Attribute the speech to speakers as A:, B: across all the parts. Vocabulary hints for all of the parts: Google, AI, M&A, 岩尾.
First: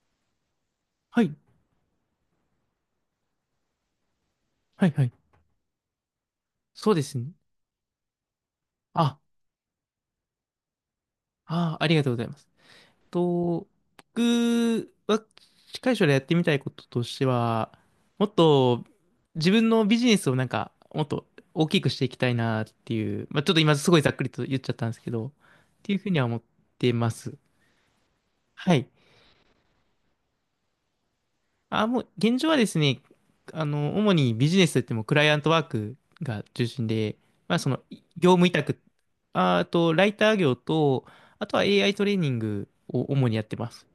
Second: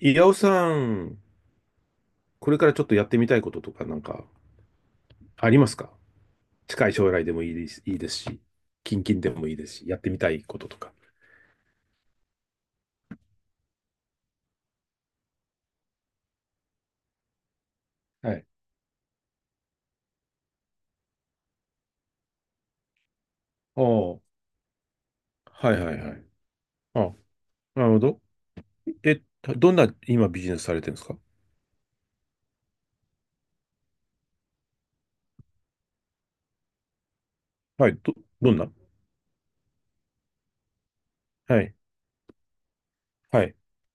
A: 岩尾さん、
B: はい。
A: これからちょっとやってみたいこととかなんか
B: はいはい。
A: ありますか？近
B: そ
A: い
B: うで
A: 将
B: す
A: 来で
B: ね。
A: もいいですし、近
B: あ、
A: 々でもいいですし、やってみたいこととか。
B: ありがとうございます。と、僕は近い将来やってみたいこととしては、も
A: は
B: っ
A: い。
B: と自分のビジネスをなんか、もっと大きくしていきたいなっていう、まあ、ちょっと今
A: ああ、
B: すごいざっ
A: は
B: くりと言っちゃったんですけど、っ
A: いはい
B: ていうふう
A: は
B: に
A: い。
B: は思ってま
A: あ、
B: す。
A: なるほど。
B: はい。
A: え、どんな今ビジネスされてるんですか？
B: あ、もう、現状はですね、主にビジネスといってもクライアントワークが中心で、まあ、その、
A: はい、ど、
B: 業務委
A: どんな
B: 託、ああと、ライター業と、あと
A: は
B: は
A: い、
B: AI トレーニングを主にや
A: は
B: っ
A: い。
B: てます。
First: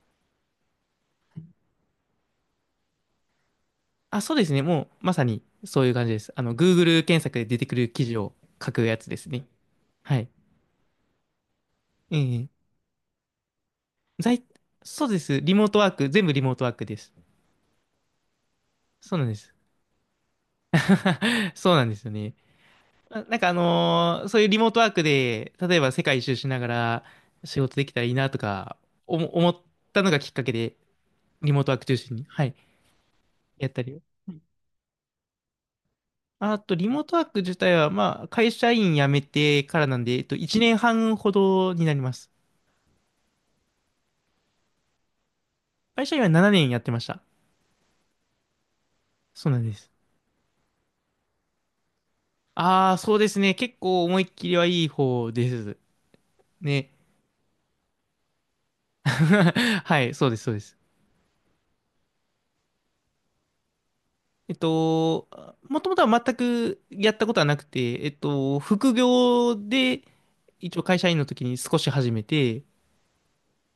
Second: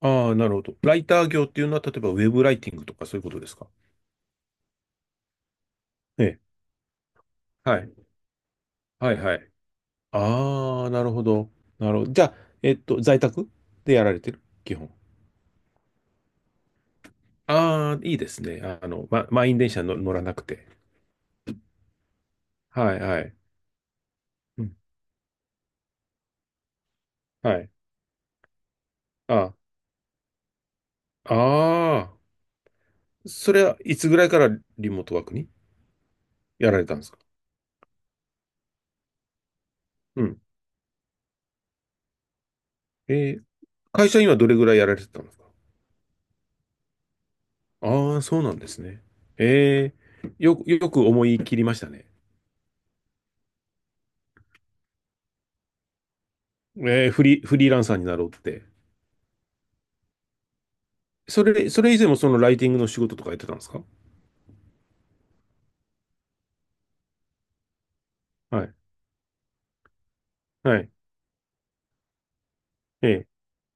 A: ああ、なるほど。ライター業っていうのは、例えばウェブライティングとかそういうことですか？
B: あ、そうですね。もう、まさにそういう感じで
A: え
B: す。
A: え、
B: Google 検索で出てく
A: は
B: る
A: い、
B: 記事を書くやつ
A: は
B: で
A: い
B: す
A: は
B: ね。
A: い。
B: はい。
A: ああ、なるほど。なるほど。じゃあ、
B: ええ
A: 在宅でやられてる
B: 在、
A: 基本。
B: そうです。リモートワーク、全部リモートワークです。
A: ああ、いいですね。
B: そうなんで
A: 満
B: す。
A: 員電車の乗らなくて。
B: そうなんですよね。
A: はい、は
B: あ
A: い。
B: なんかあのーそういうリ
A: う
B: モー
A: ん、
B: トワークで、例えば世界一周しながら
A: は
B: 仕
A: い。
B: 事できたらいいなとか、おも思
A: あ
B: ったのがきっかけで、
A: あ、
B: リモートワーク中心に、はい、
A: それ
B: やっ
A: は
B: たり
A: い
B: を。
A: つぐらいからリモートワークに
B: あ
A: や
B: と、
A: られ
B: リ
A: たん
B: モー
A: です
B: ト
A: か？
B: ワーク自体は、まあ、会社員辞めてからなんで、
A: うん。
B: 1年半ほどになります。
A: えー会社にはどれぐらいやられてたんですか？
B: 会社員は7年やってました。
A: ああそうなんですね。
B: そうなんです。
A: えよく思い切りましたね。
B: ああ、そうですね。結構思いっきりはいい方です。ね。
A: フリーランサーになろうって。
B: はい、そうです、そうです。
A: それ以前もそのライティングの仕事とかやってたんですか？
B: えっと、もともとは全くやったことはなくて、
A: はい、
B: 副業で一
A: は
B: 応
A: い、
B: 会社員の時に少し始めて、
A: ええ、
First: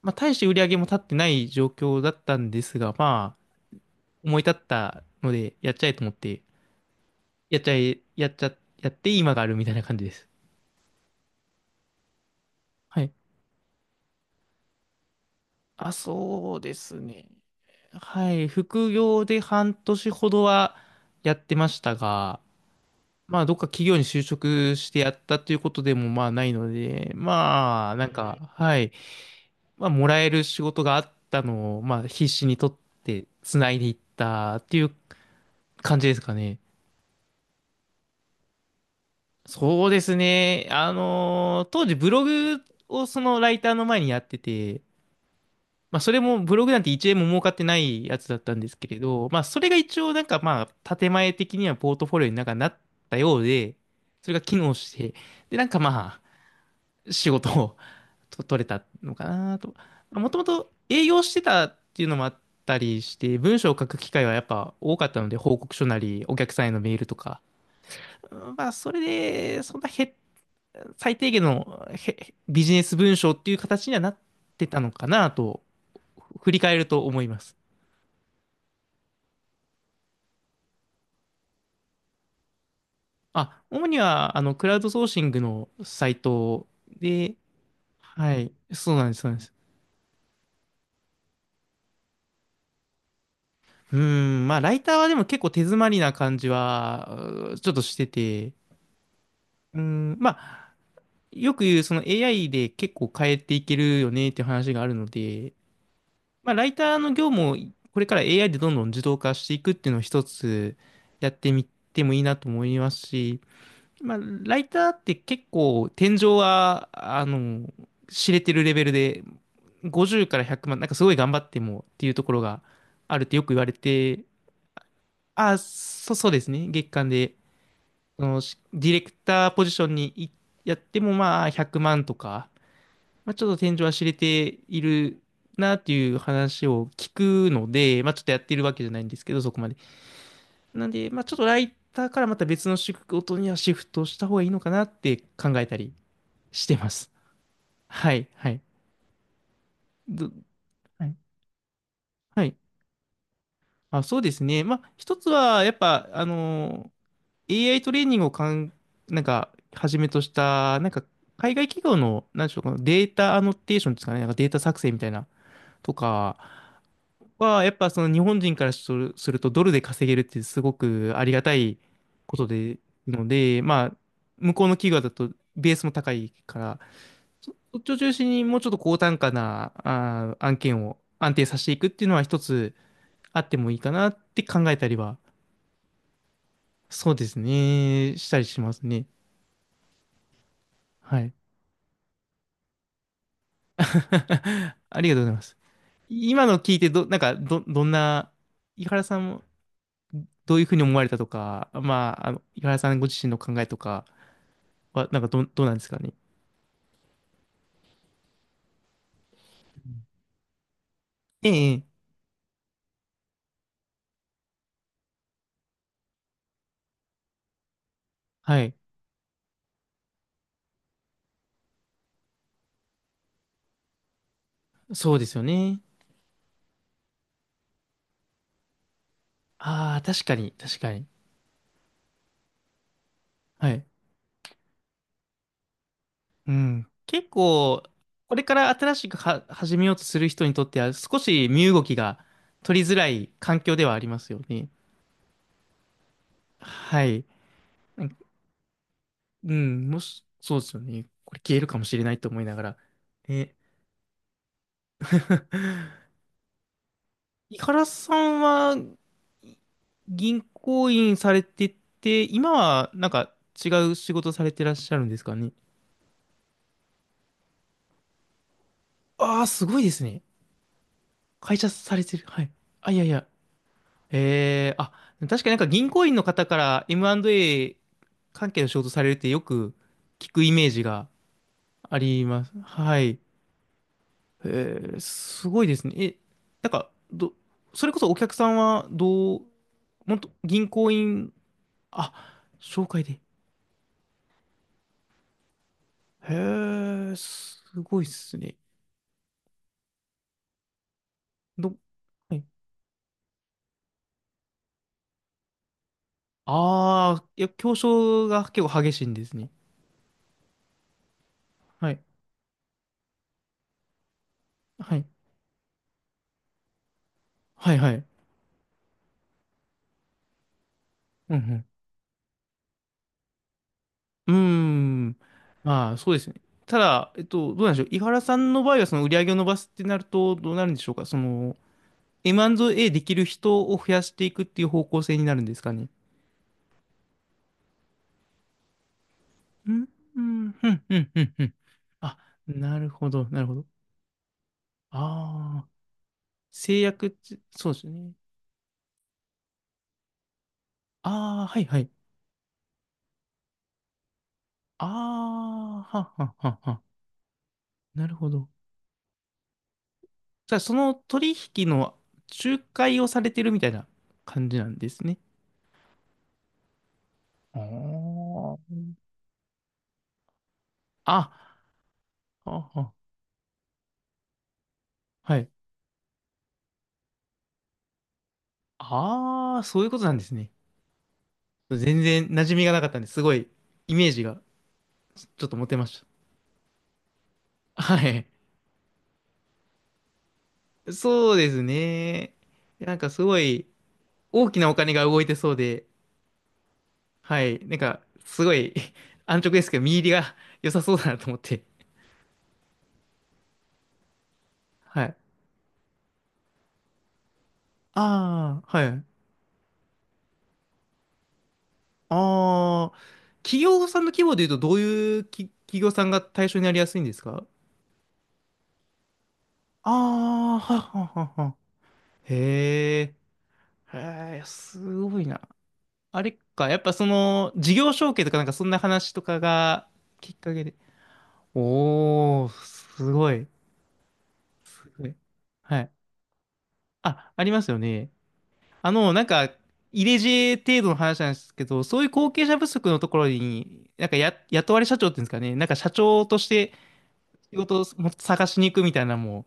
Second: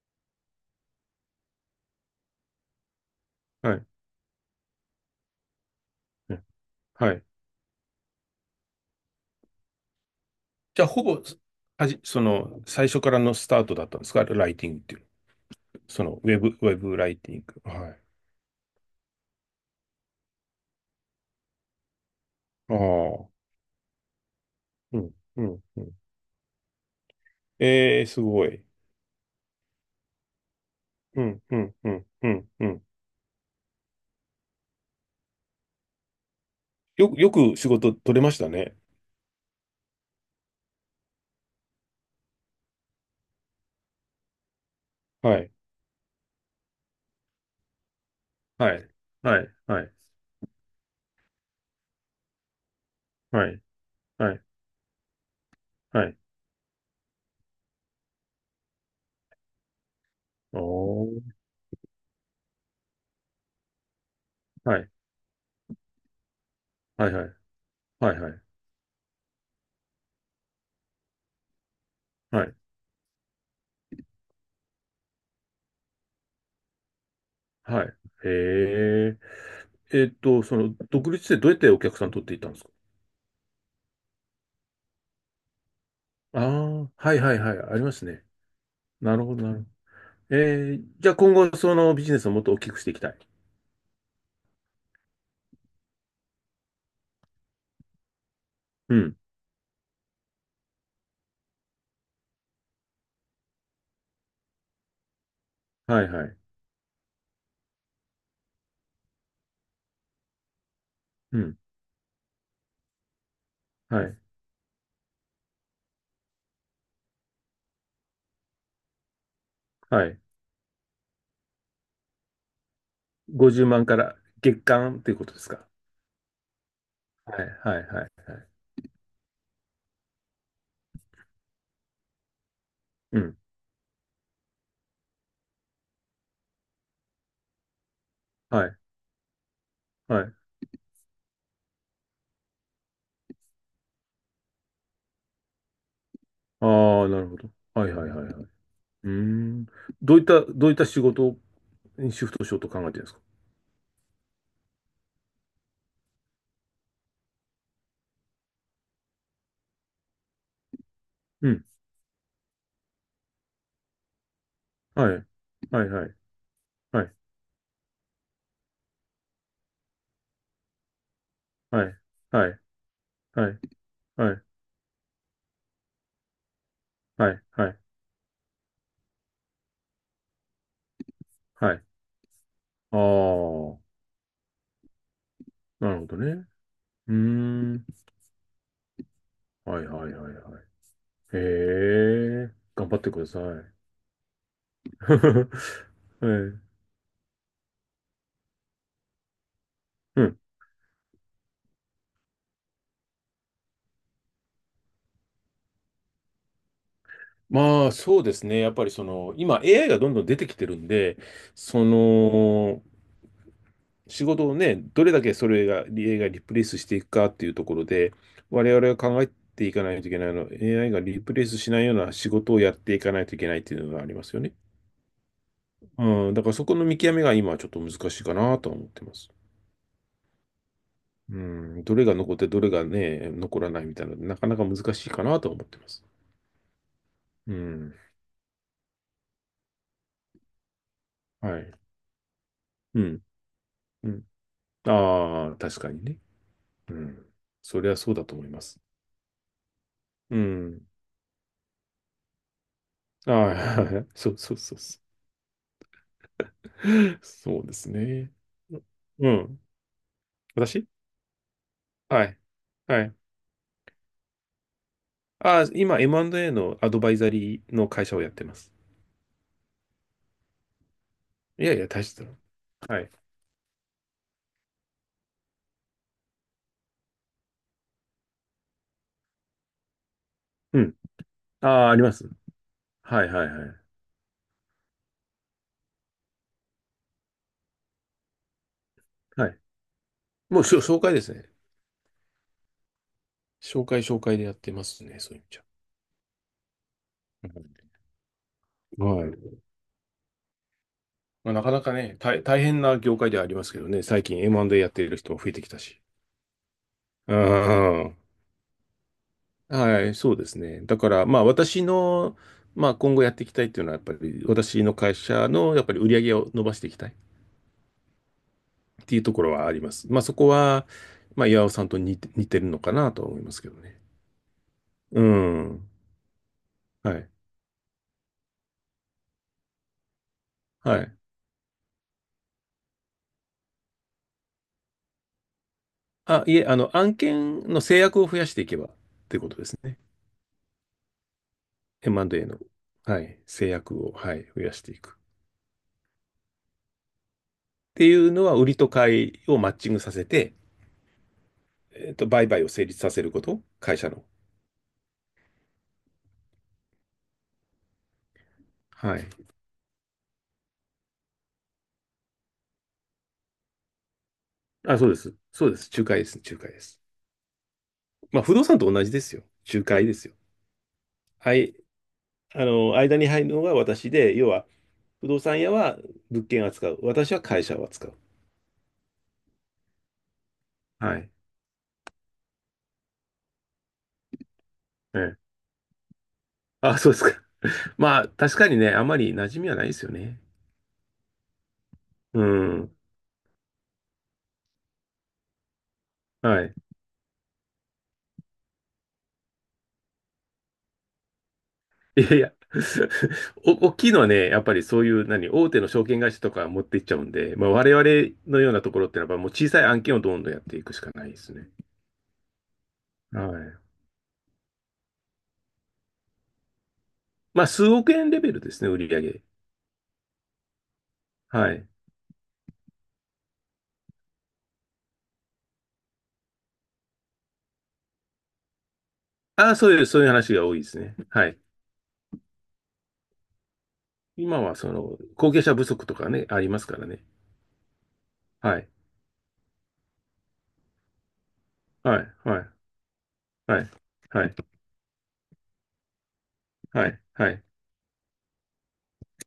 B: まあ、大して売り上げも立ってない状況だったんですが、まあ、
A: はい、
B: 思い立ったので、やっちゃえと思っ
A: え
B: て、
A: えはい。
B: やっちゃえ、やって今があるみたいな感じです。
A: じゃあ、ほぼ、はじ、その、最初
B: は
A: か
B: い。
A: らのスタートだったんですかライティングっていう？
B: あ、
A: その、
B: そう
A: ウ
B: で
A: ェブ
B: す
A: ライ
B: ね。
A: ティング。はい。
B: はい。副業で半年ほどはやってましたが、
A: ああ、
B: まあ、どっか企業に就職し
A: う
B: てや
A: ん、
B: った
A: う
B: という
A: ん、
B: こ
A: う
B: と
A: ん。
B: でもまあないので、まあ、
A: え
B: な
A: え、
B: ん
A: す
B: か、
A: ごい。
B: はい、まあ、もらえる仕事があっ
A: う
B: た
A: ん、うん、
B: のを、
A: う
B: まあ、
A: ん、
B: 必
A: う
B: 死
A: ん、
B: に
A: う
B: 取っ
A: ん。
B: てつないでいったっていう感じですかね。
A: よく仕事取れましたね。
B: そうですね。当時ブログをそのライターの前にやってて、
A: はい、
B: まあ、それもブログなんて1円も儲かってないやつだったんで
A: は
B: すけ
A: い、
B: れど、ま
A: は
B: あ、
A: い、
B: それが
A: はい、
B: 一応なんかまあ、建前的にはポートフォリオになんかなったよう
A: はい、
B: で、そ
A: は
B: れが
A: い、
B: 機能して、で、なんか
A: はい。
B: まあ、仕事を取れたのかなと。もとも
A: お
B: と営
A: ー、
B: 業してたっていうのもあったりして、文章を書く機会はやっぱ
A: はい、
B: 多かったので、報告書なり、お客さんへのメール
A: はい、
B: と
A: はい、
B: か。
A: はい、は
B: う
A: い、
B: んまあ、それで、そんなへ、最低限の
A: はい、
B: ビジネス文章っていう形にはなってたのかなと、振り返ると思います。
A: はい。へえ。その、独立でどうやってお客さん取っていったんですか？
B: あ、主には、クラウドソーシングのサイ
A: ああ
B: ト
A: ー、はいは
B: で、
A: いはい、ありますね。
B: はい、そうなんで
A: な
B: す、
A: る
B: そう
A: ほ
B: なん
A: ど、
B: です。
A: なるほど。じゃあ今後、そのビジネスをもっと大きくしていきたい。
B: うーん、まあ、ライターはでも結構手詰まりな感じは、ちょっとしてて、
A: うん。
B: うーん、まあ、よく言う、その AI で結構変えていけるよねっていう話があるので、
A: はいはい。
B: まあ、ライターの業務をこれから AI でどんどん自動化していくっていうのを一つやっ
A: う
B: て
A: ん。
B: みてもいいなと思いますし、
A: は
B: まあ、
A: い。
B: ライターって結構天井は、知れてるレベルで、
A: はい。
B: 50から100万、なんかすごい頑張ってもっていうところがあるってよく言
A: 50
B: われ
A: 万から
B: て、
A: 月間ということです
B: あ、
A: か？
B: そうですね。月間で
A: はい。はい。はい。
B: そ
A: は
B: の
A: い
B: ディレクターポジションにやってもまあ100万とか、
A: う
B: まあ、
A: ん。
B: ちょっと天井は知れているなっていう話を聞くので、まあ、ちょっとやってる
A: は
B: わ
A: い。
B: けじゃないんですけど、そこまで。
A: はい。
B: なんで、まあ、ちょっとライターからまた別の仕事にはシフトした方がいいのかなって考えたりしてま
A: ああ、
B: す。
A: なるほど。はい。はい。
B: は
A: はい。
B: い、
A: はい。う
B: はい。
A: ーん。
B: ど
A: どういった仕
B: はい、
A: 事にシフト
B: は
A: し
B: い。
A: ようと考えてるんですか？
B: あ、そうですね。まあ、一つは、やっぱ、AI トレーニングをなんか、はじめとした、なんか、
A: う
B: 海
A: ん。
B: 外企業の、なんでしょう、このデータアノテーションですかね、なんかデータ作成み
A: は
B: たいな、
A: い。はい。
B: と
A: はい。
B: か
A: はい。
B: は、やっぱその日本人からすると、ドルで稼げるってすごくありがたい
A: はい。
B: こと
A: はい。
B: で、の
A: は
B: で、まあ、
A: い。
B: 向こうの企業だと、ベースも高いから、
A: はい。はい。は
B: そ
A: い。
B: っちを中心にもうちょっと高単価な、案件を安定させて
A: は
B: い
A: い。
B: くっていうのは一つ
A: あ
B: あってもいい
A: あ、
B: かなって考えたりは、
A: なるほどね。
B: そ
A: うー
B: うです
A: ん。
B: ね、したりしますね。
A: はい。はい。はい。はい。
B: はい。
A: へえ。頑張ってください。
B: ありがとうございます。
A: は
B: 今の
A: い。
B: 聞いてなんか、どんな、井原さんも
A: うん。
B: どういうふうに思われたとか、まあ、井原さんご自身の考えとかは、なんかどうなんですかね。
A: まあ、そうですね。やっぱりその、今 AI がどんどん出てきてるんで、
B: ええ、
A: そ
B: ええ、
A: の、仕事をね、どれだけそれが、AI がリプレイスしていくかっていうところで、
B: は
A: 我
B: い。
A: 々が考えていかないといけないの、AI がリプレイスしないような仕事をやっていかないといけないっていうのがありますよね。
B: そうですよね。
A: うん、だからそこの見極めが今はちょっと難しいかなとは思ってます。
B: ああ、確かに、確かに。
A: うん、どれが残ってどれがね、残
B: は
A: らな
B: い。
A: いみたいな、なかなか難しいかなとは思ってます。
B: うん。結
A: う
B: 構、
A: ん、
B: これから新しくは始めようとする人にとっては、少し
A: は
B: 身
A: い。
B: 動きが取りづ
A: う
B: ら
A: ん。
B: い環境ではあり
A: う
B: ま
A: ん。
B: すよね。
A: ああ、確かにね。う
B: はい。
A: ん。そりゃ
B: なん
A: そう
B: か
A: だと思います。
B: うん、もし、
A: う
B: そうですよ
A: ん。
B: ね。これ消えるかもしれないと思いながら。
A: あ
B: ね。
A: あ、そうそうそうそ う。
B: 井
A: そうで
B: 原
A: す
B: さ
A: ね。
B: んは
A: う
B: い
A: ん。
B: 銀
A: 私
B: 行員されてて、
A: はい。
B: 今は
A: は
B: なん
A: い。
B: か違う仕事されてらっしゃるんですかね。
A: 今 M&A のアドバイザリーの会社をやってます。
B: ああ、すごいですね。会
A: い
B: 社
A: やいや、
B: さ
A: 大
B: れ
A: し
B: て
A: た
B: る。
A: の。
B: はい。あ、い
A: は
B: やい
A: い。
B: や。あ、確かになんか銀行員の方から M&A 関係の仕事されるってよく聞くイメー
A: う
B: ジ
A: ん。
B: が
A: ああ、あ
B: あ
A: りま
B: り
A: す。
B: ます。はい。
A: はいはいはい。
B: えすごいですね。え、なんか、それこそお客さんはどう、
A: はい。
B: もっと
A: もう
B: 銀行
A: 紹介で
B: 員、
A: すね。
B: あ、紹介で。
A: 紹介紹介でやってますね、そういう意味じゃ。
B: へえ、
A: う
B: す
A: ん
B: ごいっすね。
A: はい。まあ、なか
B: ど、
A: なかね、
B: はい。
A: 大変な業界ではありますけどね、最近 M&A やっている人も増えてきたし。
B: ああ、
A: う
B: いや、競
A: ん。
B: 争が結構激しいんですね。
A: はい、そうですね。だから、まあ、私
B: はい。
A: の、まあ、今後やっていきたいっていうのは、やっぱり、私の
B: はい。
A: 会社の、やっぱり売り上げを伸ばしていきたい
B: はい、はい。
A: っていうところはあります。まあ、そこは、
B: う
A: まあ、
B: ん、
A: 岩尾さんと似てるのかなとは思いますけどね。
B: うん。うーん。
A: うん。
B: まあ、そうですね。ただ、
A: はい。
B: どうなんでしょう。井原さんの場合は、その売り上げを伸ばすってなると、どうなるんでしょう
A: は
B: か。そ
A: い。
B: の、M&A できる人を増やしていくっていう方向性になるんですかね。
A: あ、いえ、あの、案件の制約を増やしていけばってことで
B: う
A: す
B: ん、
A: ね。
B: うん、うん、うん、うん。うん、あ、
A: M&A の、
B: なるほ
A: は
B: ど、
A: い、
B: なるほど。
A: 制約を、はい、増やしていく。
B: ああ、制約って、
A: っ
B: そうですよ
A: て
B: ね。
A: いうのは、売りと買いをマッチングさせて、
B: ああ、はい、はい。
A: 売買を成立させること、会社の。
B: ああ、はっはっはっは。なるほど。
A: はい。
B: じゃあ、その取引の仲介をされてるみたいな感じなんで
A: あ、
B: す
A: そうで
B: ね。
A: す。そうです。仲介です。仲介です。
B: あ
A: まあ、不動
B: ー
A: 産と同じですよ。仲介ですよ。
B: あ、
A: はい。
B: あ、あ、
A: 間に入るのが私で、要は、不
B: は
A: 動
B: い。
A: 産屋は物件を扱う。私は会社を扱う。
B: ああ、そういうことなんですね。
A: はい。
B: 全然馴染みがなかったんですごいイメージが
A: ええ。
B: ちょっと持てまし
A: あ、そうですか。
B: た。は
A: ま
B: い。
A: あ、確かにね、あんまり馴染みはないですよね。
B: そうですね。
A: う
B: な
A: ん。
B: んかすごい大きなお金が動いてそうで、
A: はい。
B: はい。なんかすごい 安直ですけど、見入りが良さそうだなと思って。
A: いやいや。大きいのはね、やっぱりそ
B: は
A: うい
B: い。
A: う、何、大手の証券会社とか持っていっちゃうんで、まあ、我々の
B: あ
A: よう
B: あ、
A: な
B: は
A: とこ
B: い。
A: ろってのは、もう小さい案件をどんどんやっていくしかないですね。
B: ああ、
A: は
B: 企
A: い。
B: 業さんの規模で言うと、どういう企業さんが対象になりやすいんですか？
A: まあ、数億円レベルですね、売り上げ。
B: ああー、はっはっはっは。
A: はい。
B: へえ、へえ、すごいな。あれか、やっぱその、事業承継とかなんかそんな話とか
A: ああ、
B: が
A: そういう
B: きっか
A: 話
B: け
A: が
B: で。
A: 多いですね。はい。
B: おー、すごい。
A: 今は、
B: す
A: そ
B: ごい、
A: の、後継者
B: は
A: 不
B: い。
A: 足とかね、ありますからね。
B: あ、ありますよね。
A: はい。
B: なんか、入れ知恵程度の話なんですけど、そういう
A: は
B: 後
A: い。
B: 継者
A: は
B: 不
A: い。
B: 足のところ
A: は
B: に、
A: い。
B: なんか
A: はい。
B: 雇われ社長っていうんですかね、なんか社長として、
A: はい。は
B: 仕
A: い。
B: 事をもっと探しに行くみたいなのも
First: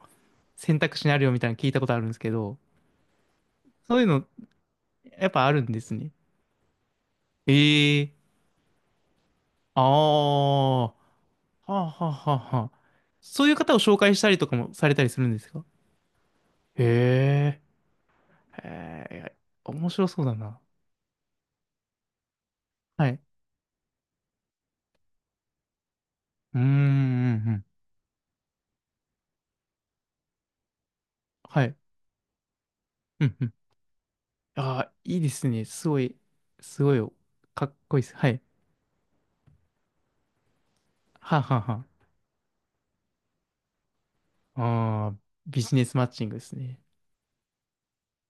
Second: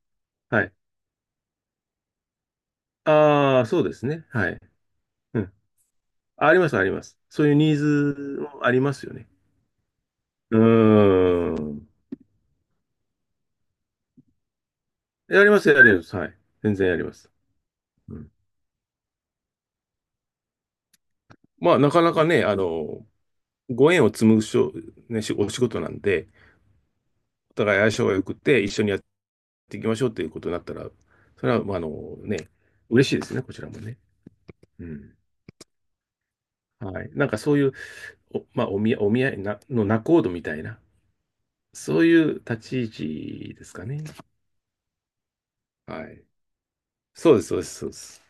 A: はい。
B: 選択肢にあるよみたいなの聞いたことあるんですけど、
A: ああ、そうで
B: そうい
A: す
B: うの
A: ね。はい。
B: やっ
A: う
B: ぱあ
A: ん。
B: るんですね。
A: あります、あります。そうい
B: え
A: うニー
B: え、
A: ズもありますよね。
B: あ
A: う
B: あ、は
A: ー
B: あ
A: ん。
B: はあはあはあ。そういう方を紹介したりとかもされたりするんで
A: やり
B: す
A: ま
B: か？
A: す、やります。はい。全然やります。
B: へ
A: うん。
B: え、へえ、面白そうだな。
A: まあ、なかなかね、あの、
B: はい。う
A: ご縁を紡ぐね、お仕事なんで、
B: ーん、うんう
A: お
B: ん、
A: 互い相性が良くて、一緒にやっていきましょうということになったら、それ
B: は
A: は、
B: い。
A: まあ、あのね、嬉しいで
B: う
A: す
B: ん
A: ね、
B: うん。
A: こちらもね。
B: あ
A: う
B: あ、
A: ん。
B: いいですね。すごい、すごい、
A: はい。なんかそう
B: か
A: い
B: っ
A: う、
B: こいいです。はい。
A: まあ、お見合いな、の仲人みたいな、
B: はあはあは
A: そういう立ち位置ですかね？
B: あ。ああ、ビジネスマッ
A: は
B: チ
A: い。
B: ングですね。
A: そうです、そうです、そうです。